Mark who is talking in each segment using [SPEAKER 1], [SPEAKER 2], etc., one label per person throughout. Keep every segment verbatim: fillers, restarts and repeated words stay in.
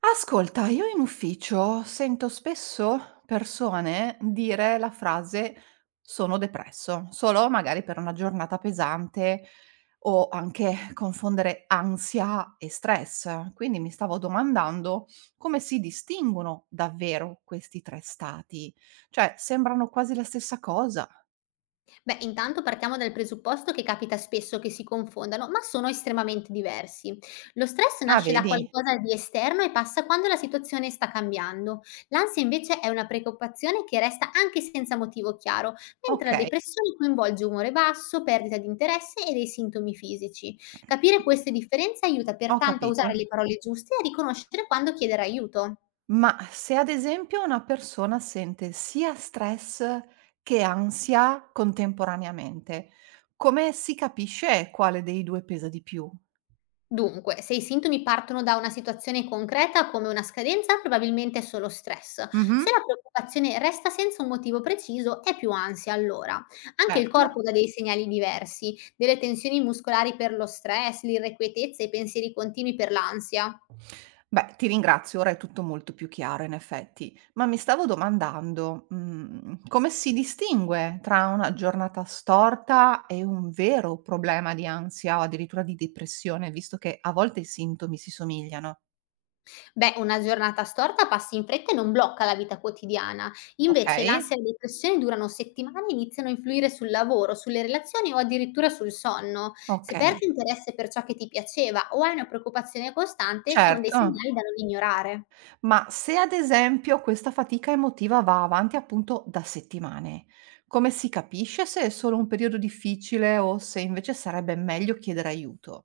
[SPEAKER 1] Ascolta, io in ufficio sento spesso persone dire la frase sono depresso, solo magari per una giornata pesante o anche confondere ansia e stress. Quindi mi stavo domandando come si distinguono davvero questi tre stati. Cioè, sembrano quasi la stessa cosa.
[SPEAKER 2] Beh, intanto partiamo dal presupposto che capita spesso che si confondano, ma sono estremamente diversi. Lo stress
[SPEAKER 1] Ah,
[SPEAKER 2] nasce da
[SPEAKER 1] vedi?
[SPEAKER 2] qualcosa di esterno e passa quando la situazione sta cambiando. L'ansia invece è una preoccupazione che resta anche senza motivo chiaro, mentre
[SPEAKER 1] Ok,
[SPEAKER 2] la depressione coinvolge umore basso, perdita di interesse e dei sintomi fisici. Capire queste differenze aiuta
[SPEAKER 1] ho
[SPEAKER 2] pertanto a usare
[SPEAKER 1] capito.
[SPEAKER 2] le parole giuste e a riconoscere quando chiedere aiuto.
[SPEAKER 1] Ma se ad esempio una persona sente sia stress che ansia contemporaneamente, come si capisce quale dei due pesa di più?
[SPEAKER 2] Dunque, se i sintomi partono da una situazione concreta come una scadenza, probabilmente è solo stress.
[SPEAKER 1] Mh-mh.
[SPEAKER 2] Se la preoccupazione resta senza un motivo preciso, è più ansia allora. Anche il
[SPEAKER 1] Certo.
[SPEAKER 2] corpo dà dei segnali diversi, delle tensioni muscolari per lo stress, l'irrequietezza e i pensieri continui per l'ansia.
[SPEAKER 1] Beh, ti ringrazio, ora è tutto molto più chiaro in effetti, ma mi stavo domandando, mhmm, come si distingue tra una giornata storta e un vero problema di ansia o addirittura di depressione, visto che a volte i sintomi si somigliano?
[SPEAKER 2] Beh, una giornata storta passa in fretta e non blocca la vita quotidiana. Invece
[SPEAKER 1] Okay,
[SPEAKER 2] l'ansia e la depressione durano settimane e iniziano a influire sul lavoro, sulle relazioni o addirittura sul sonno. Se
[SPEAKER 1] okay,
[SPEAKER 2] perdi interesse per ciò che ti piaceva o hai una preoccupazione costante, sono dei
[SPEAKER 1] certo.
[SPEAKER 2] segnali da non ignorare.
[SPEAKER 1] Ma se ad esempio questa fatica emotiva va avanti appunto da settimane, come si capisce se è solo un periodo difficile o se invece sarebbe meglio chiedere aiuto?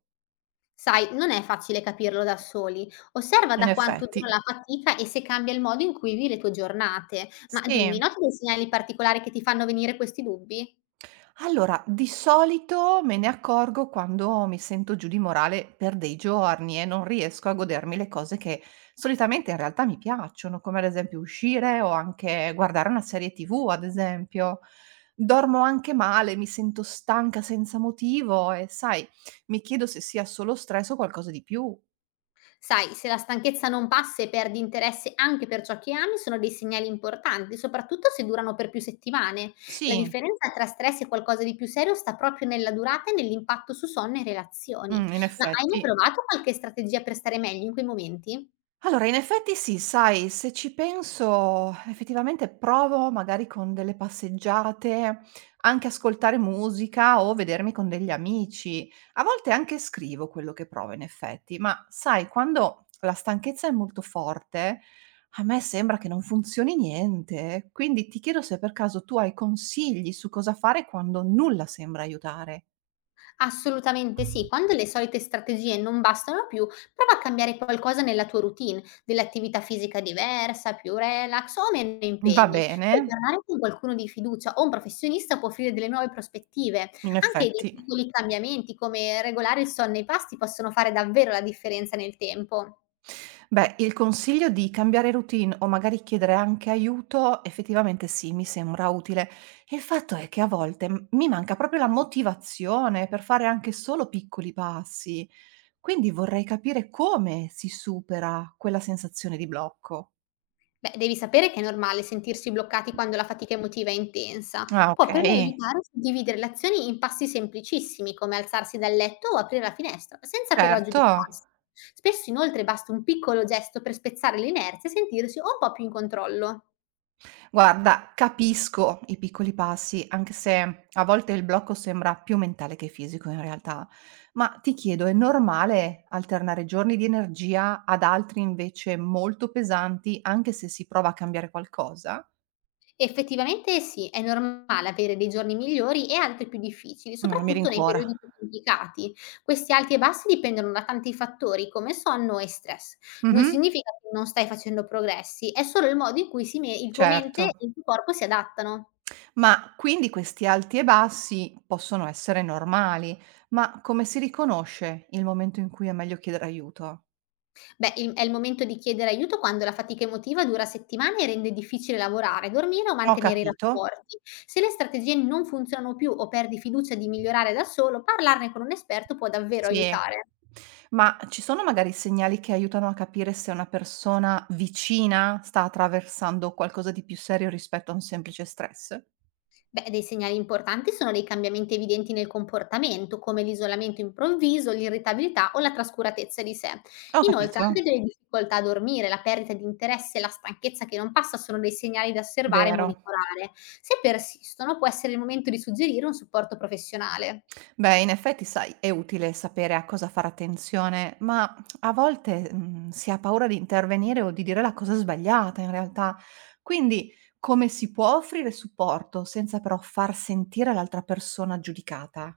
[SPEAKER 2] Sai, non è facile capirlo da soli. Osserva
[SPEAKER 1] In
[SPEAKER 2] da quanto dura
[SPEAKER 1] effetti,
[SPEAKER 2] la fatica e se cambia il modo in cui vivi le tue giornate. Ma dimmi,
[SPEAKER 1] sì.
[SPEAKER 2] noti dei segnali particolari che ti fanno venire questi dubbi?
[SPEAKER 1] Allora, di solito me ne accorgo quando mi sento giù di morale per dei giorni e non riesco a godermi le cose che solitamente in realtà mi piacciono, come ad esempio uscire o anche guardare una serie T V, ad esempio. Dormo anche male, mi sento stanca senza motivo e sai, mi chiedo se sia solo stress o qualcosa di più.
[SPEAKER 2] Sai, se la stanchezza non passa e perdi interesse anche per ciò che ami, sono dei segnali importanti, soprattutto se durano per più settimane. La
[SPEAKER 1] Sì,
[SPEAKER 2] differenza tra stress e qualcosa di più serio sta proprio nella durata e nell'impatto su sonno e relazioni.
[SPEAKER 1] mh, in
[SPEAKER 2] Ma hai mai
[SPEAKER 1] effetti.
[SPEAKER 2] provato qualche strategia per stare meglio in quei momenti?
[SPEAKER 1] Allora, in effetti sì, sai, se ci penso effettivamente provo magari con delle passeggiate, anche ascoltare musica o vedermi con degli amici. A volte anche scrivo quello che provo in effetti, ma sai, quando la stanchezza è molto forte, a me sembra che non funzioni niente. Quindi ti chiedo se per caso tu hai consigli su cosa fare quando nulla sembra aiutare.
[SPEAKER 2] Assolutamente sì, quando le solite strategie non bastano più, prova a cambiare qualcosa nella tua routine, dell'attività fisica diversa, più relax o meno
[SPEAKER 1] Va
[SPEAKER 2] impegni.
[SPEAKER 1] bene,
[SPEAKER 2] Poi parlare con qualcuno di fiducia o un professionista può offrire delle nuove prospettive.
[SPEAKER 1] in
[SPEAKER 2] Anche dei
[SPEAKER 1] effetti.
[SPEAKER 2] piccoli cambiamenti come regolare il sonno e i pasti possono fare davvero la differenza nel tempo.
[SPEAKER 1] Beh, il consiglio di cambiare routine o magari chiedere anche aiuto, effettivamente sì, mi sembra utile. E il fatto è che a volte m- mi manca proprio la motivazione per fare anche solo piccoli passi, quindi vorrei capire come si supera quella sensazione di blocco.
[SPEAKER 2] Beh, devi sapere che è normale sentirsi bloccati quando la fatica emotiva è intensa.
[SPEAKER 1] Ah, ok,
[SPEAKER 2] Può però aiutare a dividere le azioni in passi semplicissimi, come alzarsi dal letto o aprire la finestra, senza però
[SPEAKER 1] certo.
[SPEAKER 2] giudicarsi. Spesso inoltre basta un piccolo gesto per spezzare l'inerzia e sentirsi un po' più in controllo.
[SPEAKER 1] Guarda, capisco i piccoli passi, anche se a volte il blocco sembra più mentale che fisico in realtà. Ma ti chiedo, è normale alternare giorni di energia ad altri invece molto pesanti, anche se si prova a cambiare qualcosa?
[SPEAKER 2] Effettivamente sì, è normale avere dei giorni migliori e altri più difficili,
[SPEAKER 1] No, mi
[SPEAKER 2] soprattutto nei
[SPEAKER 1] rincuora.
[SPEAKER 2] periodi più complicati. Questi alti e bassi dipendono da tanti fattori come sonno e stress. Non
[SPEAKER 1] Mh-mh,
[SPEAKER 2] significa che non stai facendo progressi, è solo il modo in cui si me- il tuo mente
[SPEAKER 1] certo.
[SPEAKER 2] e il tuo corpo si adattano.
[SPEAKER 1] Ma quindi questi alti e bassi possono essere normali, ma come si riconosce il momento in cui è meglio chiedere aiuto?
[SPEAKER 2] Beh, il- è il momento di chiedere aiuto quando la fatica emotiva dura settimane e rende difficile lavorare, dormire o
[SPEAKER 1] Ho
[SPEAKER 2] mantenere i
[SPEAKER 1] capito.
[SPEAKER 2] rapporti. Se le strategie non funzionano più o perdi fiducia di migliorare da solo, parlarne con un esperto può davvero
[SPEAKER 1] Sì.
[SPEAKER 2] aiutare.
[SPEAKER 1] Ma ci sono magari segnali che aiutano a capire se una persona vicina sta attraversando qualcosa di più serio rispetto a un semplice stress?
[SPEAKER 2] Beh, dei segnali importanti sono dei cambiamenti evidenti nel comportamento, come l'isolamento improvviso, l'irritabilità o la trascuratezza di sé.
[SPEAKER 1] Ho
[SPEAKER 2] Inoltre,
[SPEAKER 1] capito,
[SPEAKER 2] anche delle difficoltà a dormire, la perdita di interesse e la stanchezza che non passa sono dei segnali da osservare e
[SPEAKER 1] vero.
[SPEAKER 2] monitorare. Se persistono, può essere il momento di suggerire un supporto professionale.
[SPEAKER 1] Beh, in effetti, sai, è utile sapere a cosa fare attenzione, ma a volte, mhmm, si ha paura di intervenire o di dire la cosa sbagliata in realtà. Quindi, come si può offrire supporto senza però far sentire l'altra persona giudicata?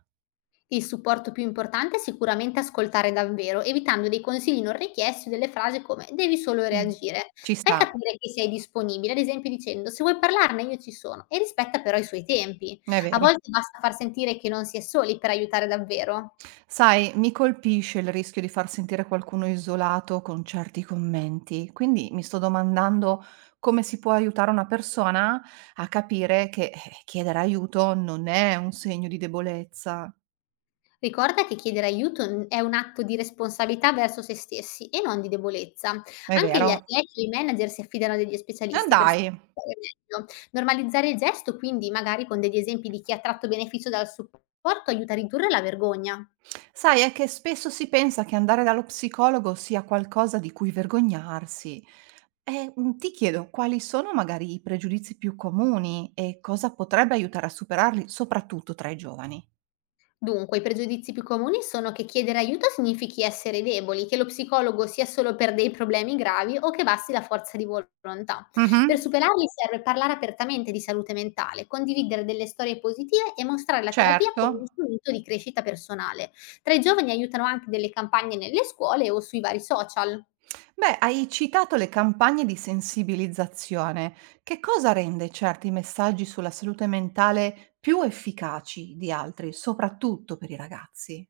[SPEAKER 2] Il supporto più importante è sicuramente ascoltare davvero, evitando dei consigli non richiesti o delle frasi come "devi solo
[SPEAKER 1] Mh.
[SPEAKER 2] reagire".
[SPEAKER 1] Ci
[SPEAKER 2] Fai
[SPEAKER 1] sta,
[SPEAKER 2] capire che sei disponibile, ad esempio dicendo "se vuoi parlarne io ci sono" e rispetta però i suoi tempi.
[SPEAKER 1] è
[SPEAKER 2] A
[SPEAKER 1] vero.
[SPEAKER 2] volte basta far sentire che non si è soli per aiutare davvero.
[SPEAKER 1] Sai, mi colpisce il rischio di far sentire qualcuno isolato con certi commenti, quindi mi sto domandando come si può aiutare una persona a capire che eh, chiedere aiuto non è un segno di debolezza.
[SPEAKER 2] Ricorda che chiedere aiuto n è un atto di responsabilità verso se stessi e non di debolezza.
[SPEAKER 1] È
[SPEAKER 2] Anche gli
[SPEAKER 1] vero?
[SPEAKER 2] atleti e i manager si affidano a degli
[SPEAKER 1] Ah,
[SPEAKER 2] specialisti per stare
[SPEAKER 1] dai,
[SPEAKER 2] meglio. Normalizzare il gesto, quindi, magari con degli esempi di chi ha tratto beneficio dal supporto, aiuta a ridurre la vergogna.
[SPEAKER 1] sai, è che spesso si pensa che andare dallo psicologo sia qualcosa di cui vergognarsi. E mm, ti chiedo quali sono magari i pregiudizi più comuni e cosa potrebbe aiutare a superarli, soprattutto tra i giovani.
[SPEAKER 2] Dunque, i pregiudizi più comuni sono che chiedere aiuto significhi essere deboli, che lo psicologo sia solo per dei problemi gravi o che basti la forza di volontà. Per
[SPEAKER 1] Mhm.
[SPEAKER 2] superarli serve parlare apertamente di salute mentale, condividere delle storie positive e mostrare la terapia
[SPEAKER 1] Certo.
[SPEAKER 2] come un strumento di crescita personale. Tra i giovani aiutano anche delle campagne nelle scuole o sui vari social.
[SPEAKER 1] Beh, hai citato le campagne di sensibilizzazione. Che cosa rende certi messaggi sulla salute mentale più efficaci di altri, soprattutto per i ragazzi?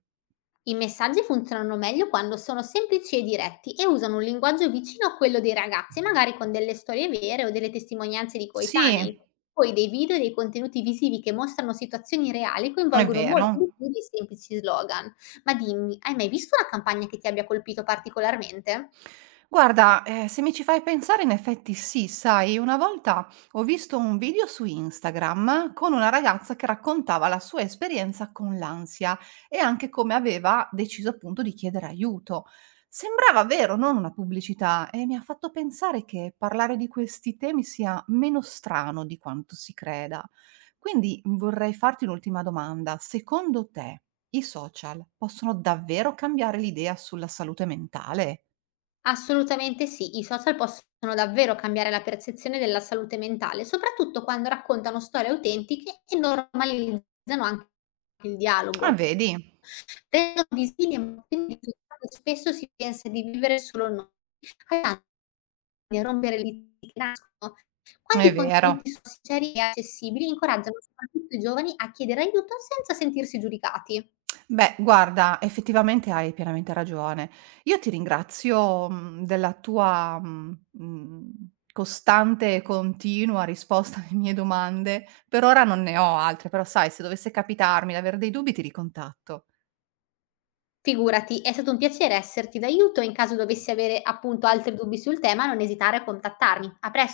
[SPEAKER 2] I messaggi funzionano meglio quando sono semplici e diretti e usano un linguaggio vicino a quello dei ragazzi, magari con delle storie vere o delle testimonianze di
[SPEAKER 1] Sì,
[SPEAKER 2] coetanei. Poi dei video e dei contenuti visivi che mostrano situazioni reali
[SPEAKER 1] è
[SPEAKER 2] coinvolgono molto
[SPEAKER 1] vero.
[SPEAKER 2] di più dei semplici slogan. Ma dimmi, hai mai visto una campagna che ti abbia colpito particolarmente?
[SPEAKER 1] Guarda, ehm, se mi ci fai pensare in effetti sì, sai, una volta ho visto un video su Instagram con una ragazza che raccontava la sua esperienza con l'ansia e anche come aveva deciso appunto di chiedere aiuto. Sembrava vero, non una pubblicità, e mi ha fatto pensare che parlare di questi temi sia meno strano di quanto si creda. Quindi vorrei farti un'ultima domanda. Secondo te i social possono davvero cambiare l'idea sulla salute mentale?
[SPEAKER 2] Assolutamente sì, i social possono davvero cambiare la percezione della salute mentale, soprattutto quando raccontano storie autentiche e normalizzano anche il
[SPEAKER 1] Ah,
[SPEAKER 2] dialogo.
[SPEAKER 1] vedi?
[SPEAKER 2] Tengo visione, ma quindi spesso si pensa di vivere solo noi, a rompere liti che nascono. Quando
[SPEAKER 1] È
[SPEAKER 2] i
[SPEAKER 1] vero.
[SPEAKER 2] contenuti sono sinceri e accessibili, incoraggiano soprattutto i giovani a chiedere aiuto senza sentirsi giudicati.
[SPEAKER 1] Beh, guarda, effettivamente hai pienamente ragione. Io ti ringrazio, mhmm, della tua, mhmm, mhmm, costante e continua risposta alle mie domande. Per ora non ne ho altre, però sai, se dovesse capitarmi d'aver dei dubbi ti ricontatto.
[SPEAKER 2] Figurati, è stato un piacere esserti d'aiuto e in caso dovessi avere, appunto, altri dubbi sul tema non esitare a contattarmi. A presto.